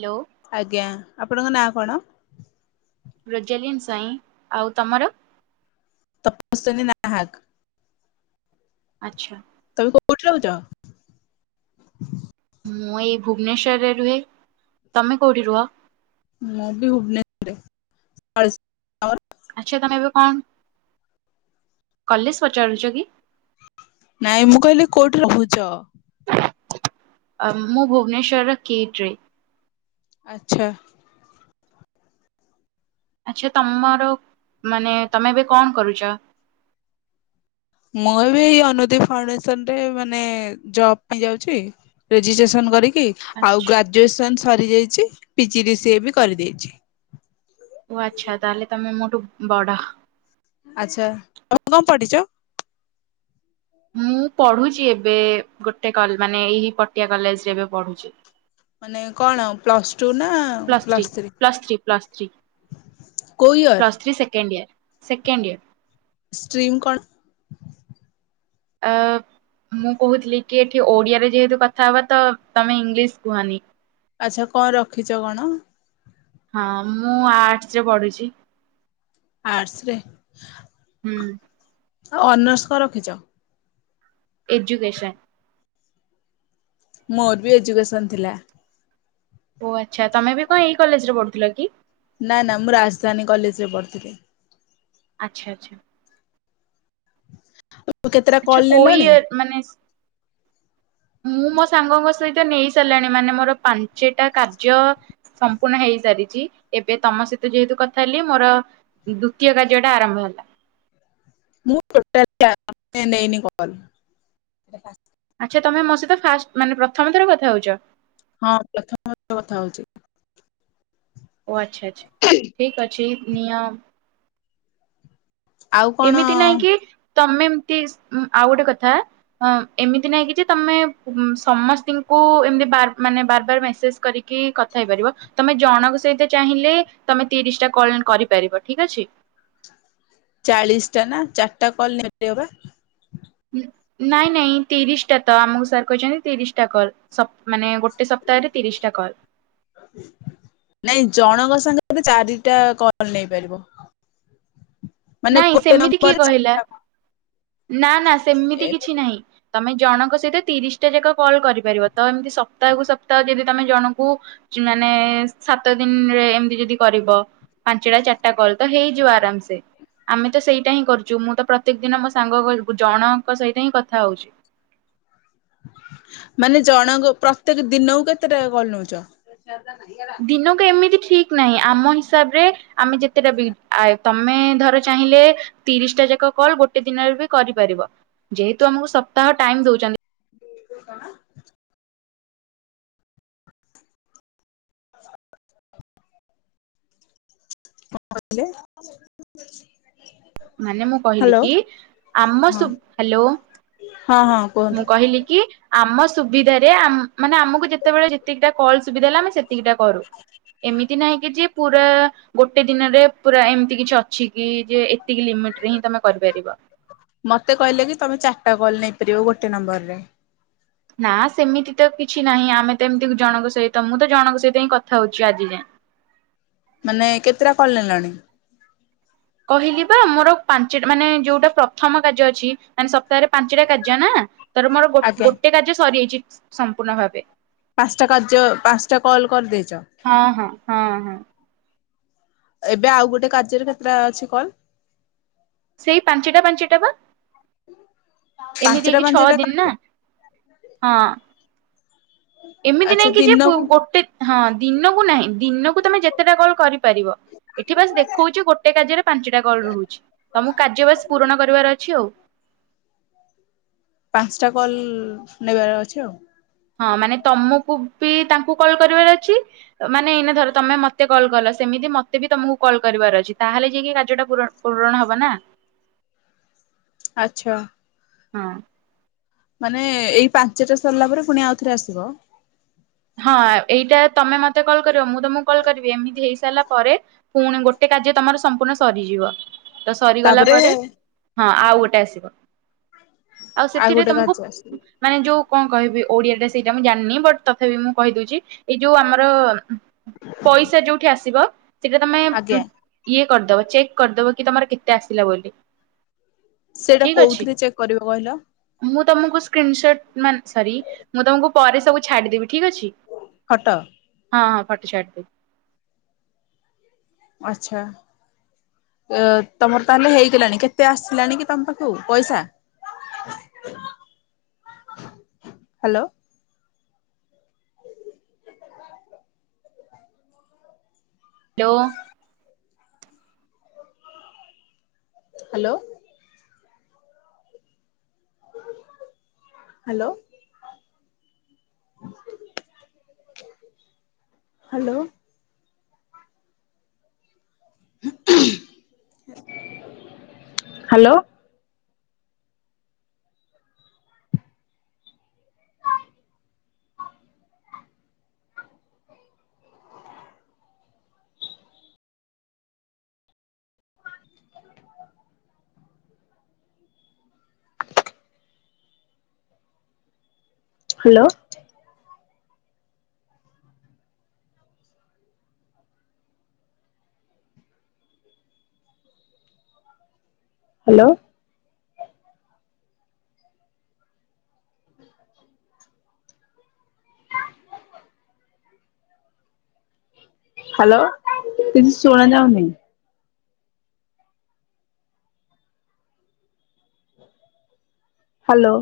Hello. ଆଜ୍ଞା ଆପଣଙ୍କ ନାଁ କଣ? ରୋଜାଲିନ୍ ସ୍ୱାଇଁ ଆଉ ତମର? ତପସ୍ୱିନୀ ନାହାକ। ଆଚ୍ଛା। ତମେ କୋଉଠି ରହୁଚ? ମୁଁ ଏଇ ଭୁବନେଶ୍ୱରରେ ରୁହେ ତମେ କୋଉଠି ରୁହ? ମୁଁ ବି ଭୁବନେଶ୍ୱରେ [unintelligible] ଆଚ୍ଛା ତମେ ଏବେ କଣ କଲେଜ ପଚାରୁଚ କି? ନାଇଁ ମୁଁ କହିଲି କୋଉଠି ରହୁଚ? ମୁଁ ଭୁବନେଶ୍ଵର ର କିଟ୍ ରେ। ଆଛା। ଆଚ୍ଛା ତମର ମାନେ ତମେ ଏବେ କଣ କରୁଚ? ମୁଁ ଏବେ ଏଇ ଅନୁଦେଇ ଫାଉଣ୍ଡେସନ ରେ ମାନେ ଜବ ପାଇଁ ଯାଉଚି ରେଜିଷ୍ଟ୍ରେସନ କରିକି ଆଉ ଆଚ୍ଛା ଗ୍ରାଜୁଏସନ ସରିଯାଇଚି ପି ଜି ଡି ସିଏ ବି କରିଦେଇଚି। ଓ ଆଚ୍ଛା ତାହେଲେ ତମେ ମୋଠୁ ବଡ଼। ଆଚ୍ଛା ତମେ କଣ ପଢ଼ିଚ? ମୁଁ ପଢୁଚି ଏବେ ଗୋଟେ କଲ ମାନେ ଏଇ ପଟିଆ କଲେଜରେ ଏବେ ପଢୁଚି। ମାନେ କଣ ପ୍ଲସ ଟୁ ନା ପ୍ଲସ୍ ପ୍ଲସ ଥ୍ରୀ? କୋଉ year? Plus three second year second year. Stream କଣ? ଅ ମୁଁ କହୁଥିଲି କି ଏଠି ଓଡ଼ିଆରେ ଯେହେତୁ କଥାହବା ତମେ ଇଂଲିଶ କୁହନି। ଆଚ୍ଛା କଣ ରଖିଚ କଣ? ହଁ ମୁଁ ଆର୍ଟସ ରେ ପଢୁଛି। ଆର୍ଟସରେ ହୁଁ। ଆଉ ଅନର୍ସ କଣ ରଖିଚ? ଏଜୁକେସନ୍ ମୋର ବି ଏଜୁକସନ ଥିଲା। ଓ ଆଚ୍ଛା ତମେ ବି କଣ ଏଇ କଲେଜରେ ପଢୁଥିଲ କି? ନା ନା ମୁଁ ରାଜଧାନୀ କଲେଜ ରେ ପଢ଼ିଥିଲି। ଆଚ୍ଛା ଆଚ୍ଛା। ତୁ କେତେଟା ଆଚ୍ଛା କଲ୍ କୋଉ ନେଲଣି? ଇୟର ମାନେ ସ ମୁଁ ମୋ ସାଙ୍ଗଙ୍କ ସହିତ ନେଇ ସାରିଲାଣି ମାନେ ମୋର ପାଞ୍ଚଟା କାର୍ଯ୍ୟ ସମ୍ପୂର୍ଣ୍ଣ ହେଇ ସାରିଚି ଏବେ ତମ ସହିତ ଯେହେତୁ କଥା ହେଲି ମୋର ଦ୍ଵିତୀୟ କାର୍ଯ୍ୟ ଟା ଆରମ୍ଭ ହେଲା। ମୁଁ ଟୋଟାଲି [unintelligible] ନେଇନି କଲ ଆଚ୍ଛା ତମେ ମୋ ସହିତ ଫାଷ୍ଟ ମାନେ ପ୍ରଥମ ଥର କଥା ହଉଚ? ହଁ ପ୍ରଥମ ଥର କଥା ହଉଚି। ଓ ଆଚ୍ଛା ଆଚ୍ଛା ଠିକ୍ ଅଛି ନିଅଁ ଆଉ କଣ ଏମିତି ନହିଁ କି ତମେ ଏମତି ଉଁ ଆଉ ଗୋଟେ କଥା ହଁ ଏମିତି ନାଇଁ କି ଯେ ତମେ ସମସ୍ତି ଙ୍କୁ ଏମିତି ବାର ମାନେ ବାର ବାର ମେସେଜ କରି କି କଥା ହେଇପାରିବ ତମେ ଜଣଙ୍କ ସହିତ ଚାହିଁଲେ ତମେ ତିରିଶ ଟା କଲ କରିପାରିବ ଠିକ ଅଛି। ଚାଳିଶ ଟା ନା ଚାରିଟା କଲ ନେବେ ବା। ନାଇଁ ନାଇଁ ତିରିଶ ଟା ତ ଆମକୁ ସାର୍ କହିଛନ୍ତି ତିରିଶ ଟା କଲ ସପ ମାନେ ଗୋଟେ ଗୋଟେ ସପ୍ତାହରେ ତିରିଶିଟା କଲ୍। ନାଇଁ ଜଣଙ୍କ ସାଙ୍ଗରେ ଚାରିଟା କଲ୍ ନେଇପାରିବ। [inaudible] ମାନେ ନାଇଁ ଗୋଟେ ସେମିତି କିଏ ନମ୍ବରରେ କହିଲା ଚାରିଟା କଲ୍। ନାଁ ନାଁ ସେମିତି କିଛି ନାହିଁ। ତମେ ଜଣଙ୍କ ସହିତ ତିରିଶିଟା ଯାକ କଲ୍ କରିପାରିବ ତ ଏମିତି ସପ୍ତାହକୁୁ ସପ୍ତାହ ଯଦି ତମେ ଜଣଙ୍କୁ ମାନେ ସାତ ଦିନରେ ଏମିତି ଯଦି କରିବ। ପାଞ୍ଚଟା ଚାରିଟା କଲ୍ ତ ହେଇଯିବ ଆରାମସେ। ଆମେ ତ ସେଇଟା ହିଁ କରୁଛୁ ମୁଁ ତ ପ୍ରତ୍ୟେକ ଦିନ ମୋ ସାଙ୍ଗ ଘରକୁ ଜଣଙ୍କ ସହିତ ହିଁ କଥା ହୋଉଛି। ମାନେ ଜଣଙ୍କ ପ୍ରତ୍ୟେକ ଦିନକୁ କେତେଟା କଲ୍ ନୋଉଚ? ଦିନକୁ ଏମିତି ଠିକ୍ ନାହିଁ ଆମ ହିସାବରେ ଆମେ ଯେତେଟା ବି ଆ ତମେ ଧର ଚାହିଁଲେ ତିରିଶିଟା ଯାକ କଲ୍ ଗୋଟେ ଦିନରେ ବି କରିପାରିବ। ଯେହେତୁ ଆମକୁ ସପ୍ତାହ ଟାଇମ୍ ଦଉଚନ୍ତି। ବି ଯୋଉ କଣ କଣ କହିଲେ? ମାନେ ମୁଁ କହିଲି କି ଆମ ହଁ ସୁ ହ୍ୟାଲୋ। ହଁ ହଁ କୁହ ମୁଁ କହିଲି କି ଆମ ସୁବିଧାରେ ଆମ୍ ମାନେ ଆମକୁ ଯେତେବେଳେ ଯେତିକିଟା କଲ୍ ସୁବିଧା ହେଲା ଆମେ ସେତିକିଟା କରୁ। ଏମିତି କାହିଁକି ଯେ ପୁରା ଗୋଟେ ଦିନରେ ପୁରା ଏମିତି କିଛି ଅଛିକି ଯେ ଏ ଏତିକି ଲିମିଟିରେ ହିଁ ତମେ କରିପାରିବ। ମତେ କହିଲେ କି ତମେ ଚାରିଟା କଲ୍ ନେଇପାରିବ ଗୋଟେ ନମ୍ବରରେ। ନା ସେମିତି ତ କିଛି ନାହିଁ ଆମେ ତ ଏମିତି ଜଣଙ୍କ ସହିତ ମୁଁ ତ ଜଣଙ୍କ ସହିତ ହିଁ କଥା ହଉଚି ଆଜି ଯାଏଁ। ମାନେ କେତେଟା କଲ୍ ନେଲଣି? କହିଲି ବା ମୋର ପାଞ୍ଚଟା ମାନେ ଯୋଉଟା ପ୍ରଥମ କାର୍ଯ୍ୟ ଅଛି ମାନେ ସପ୍ତାହରେ ପାଞ୍ଚଟା କାର୍ଯ୍ୟ ନା। ତାର ମୋର ଗୋ ଆଜ୍ଞା ଗୋଟେ କାର୍ଯ୍ୟ ସରିଯଇଛି ସମ୍ପୂର୍ଣ୍ଣ ଭାବେ। ପାଞ୍ଚଟା କାର୍ଯ୍ୟ ପାଞ୍ଚଟା କଲ୍ କରିଦେଇଚ? ହଁ ହଁ ହଁ ହଁ। ଏବେ ଆଉ ଗୋଟେ କାର୍ଯ୍ୟରେ କେତେଟା ଅଛି କଲ୍। ସେଇ ପାଞ୍ଚଟା ପାଞ୍ଚଟା ବା ଏମିତି ପାଞ୍ଚଟା ହେଇକି ଛଅ ପାଞ୍ଚଟା ଦିନି ନା। କାର୍ଯ୍ୟ ହଁ। ଏମିତି ଆଚ୍ଛା ନାଇଁକି ଯେ ପୁ ଦିନକୁ ଗୋଟେ ହଁ ଦିନକୁ ନାହିଁ ଦିନକୁ ତମେ ଯେତେଟା କଲ୍ କରିପାରିବ। ଏଠି ବାସ୍ ଦେଖୋଉଚି ଗୋଟେ କାର୍ଯ୍ୟରେ ପାଞ୍ଚଟା କଲ୍ ରହୁଚି ତମକୁ କାର୍ଯ୍ୟ ବାସ୍ ପୂରଣ କରିବାର ଅଛି ଆଉ। ପାଞ୍ଚଟା କଲ୍ ନେବାର ଅଛି ଆଉ। ହଁ ମାନେ ତମକୁ ବି ତାଙ୍କୁ କଲ୍ କରିବାର ଅଛି। ମାନେ ଏଇନା ଧର ତମେ ମତେ କଲ୍ କଲ ସେମିତି ମତେ ବି ତମକୁ କଲ୍ କରିବାର ଅଛି ତାହେଲେ ଯାଇକି କାର୍ଯ୍ୟଟା ପୂରଣ ପୂରଣ ହବ ନା। ଆଚ୍ଛା। ହଁ। ମାନେ ଏଇ ପାଞ୍ଚଟା ସରିଲା ପରେ ପୁଣି ଆଉଥରେ ଆସିବ। ହଁ ଏଇଟା ତମେ ମତେ କଲ୍ କରିବ ମୁଁ ତମକୁ କଲ୍ କରିବି ଏମିତି ହେଇ ସାରିଲା ପରେ ପୁଣି ଗୋଟେ କାର୍ଯ୍ୟ ତମର ସମ୍ପୂର୍ଣ୍ଣ ସରିଯିବ। ତ ସରିଗଲା ତାପରେ ପରେ ହଁ ଆଉ ଗୋଟେ ଆସିବ। ଆଉ ସେଥିରେ ଗୋଟେ ତମକୁ କାର୍ଯ୍ୟ ଆସିବ। ମାନେ ଯୋଉ କଣ କହିବି ଓଡ଼ିଆଟା ସେଇଟା ମୁଁ ଜାଣିନି ବଟ୍ ତଥାପି ମୁଁ କହିଦୋଉଚି ଏଇ ଯୋଉ ଆମର ପଇସା ଯୋଉଠି ଆସିବ ସେଟା ତମେ ଆଜ୍ଞା ଉ ଇଏ କରିଦବ ଚେକ୍ କରିଦବ କି ତମର କେତେ ଆସିଲା ବୋଲି। ସେଇଟା ଠିକ ଅଛି କୋଉଥିରେ ଚେକ୍ କରିବି କହିଲ? ମୁଁ ତମକୁ ସ୍କ୍ରିନସଟ୍ ମାନ୍ ସରି ମୁଁ ତମକୁ ପରେ ସବୁ ଛାଡିଦେବି ଠିକ୍ ଅଛି। ଫଟୋ। ହଁ ହଁ ଫଟୋ ଛାଡ଼ିଦେବି। ଆଚ୍ଛା। ଅ ତମର ତାହେଲେ ହେଇଗଲାଣି କେତେ ଆସିଲାଣି କି ତମ ପାଖକୁ ପଇସା? Hello. [unintelligible] Hello. Hello. Hello. Hello. Hello. Hello. Hello. ହଁ [inaudible] ହ୍ୟାଲୋ କିଛି ଶୁଣା ଯାଉନି? ହ୍ୟାଲୋ।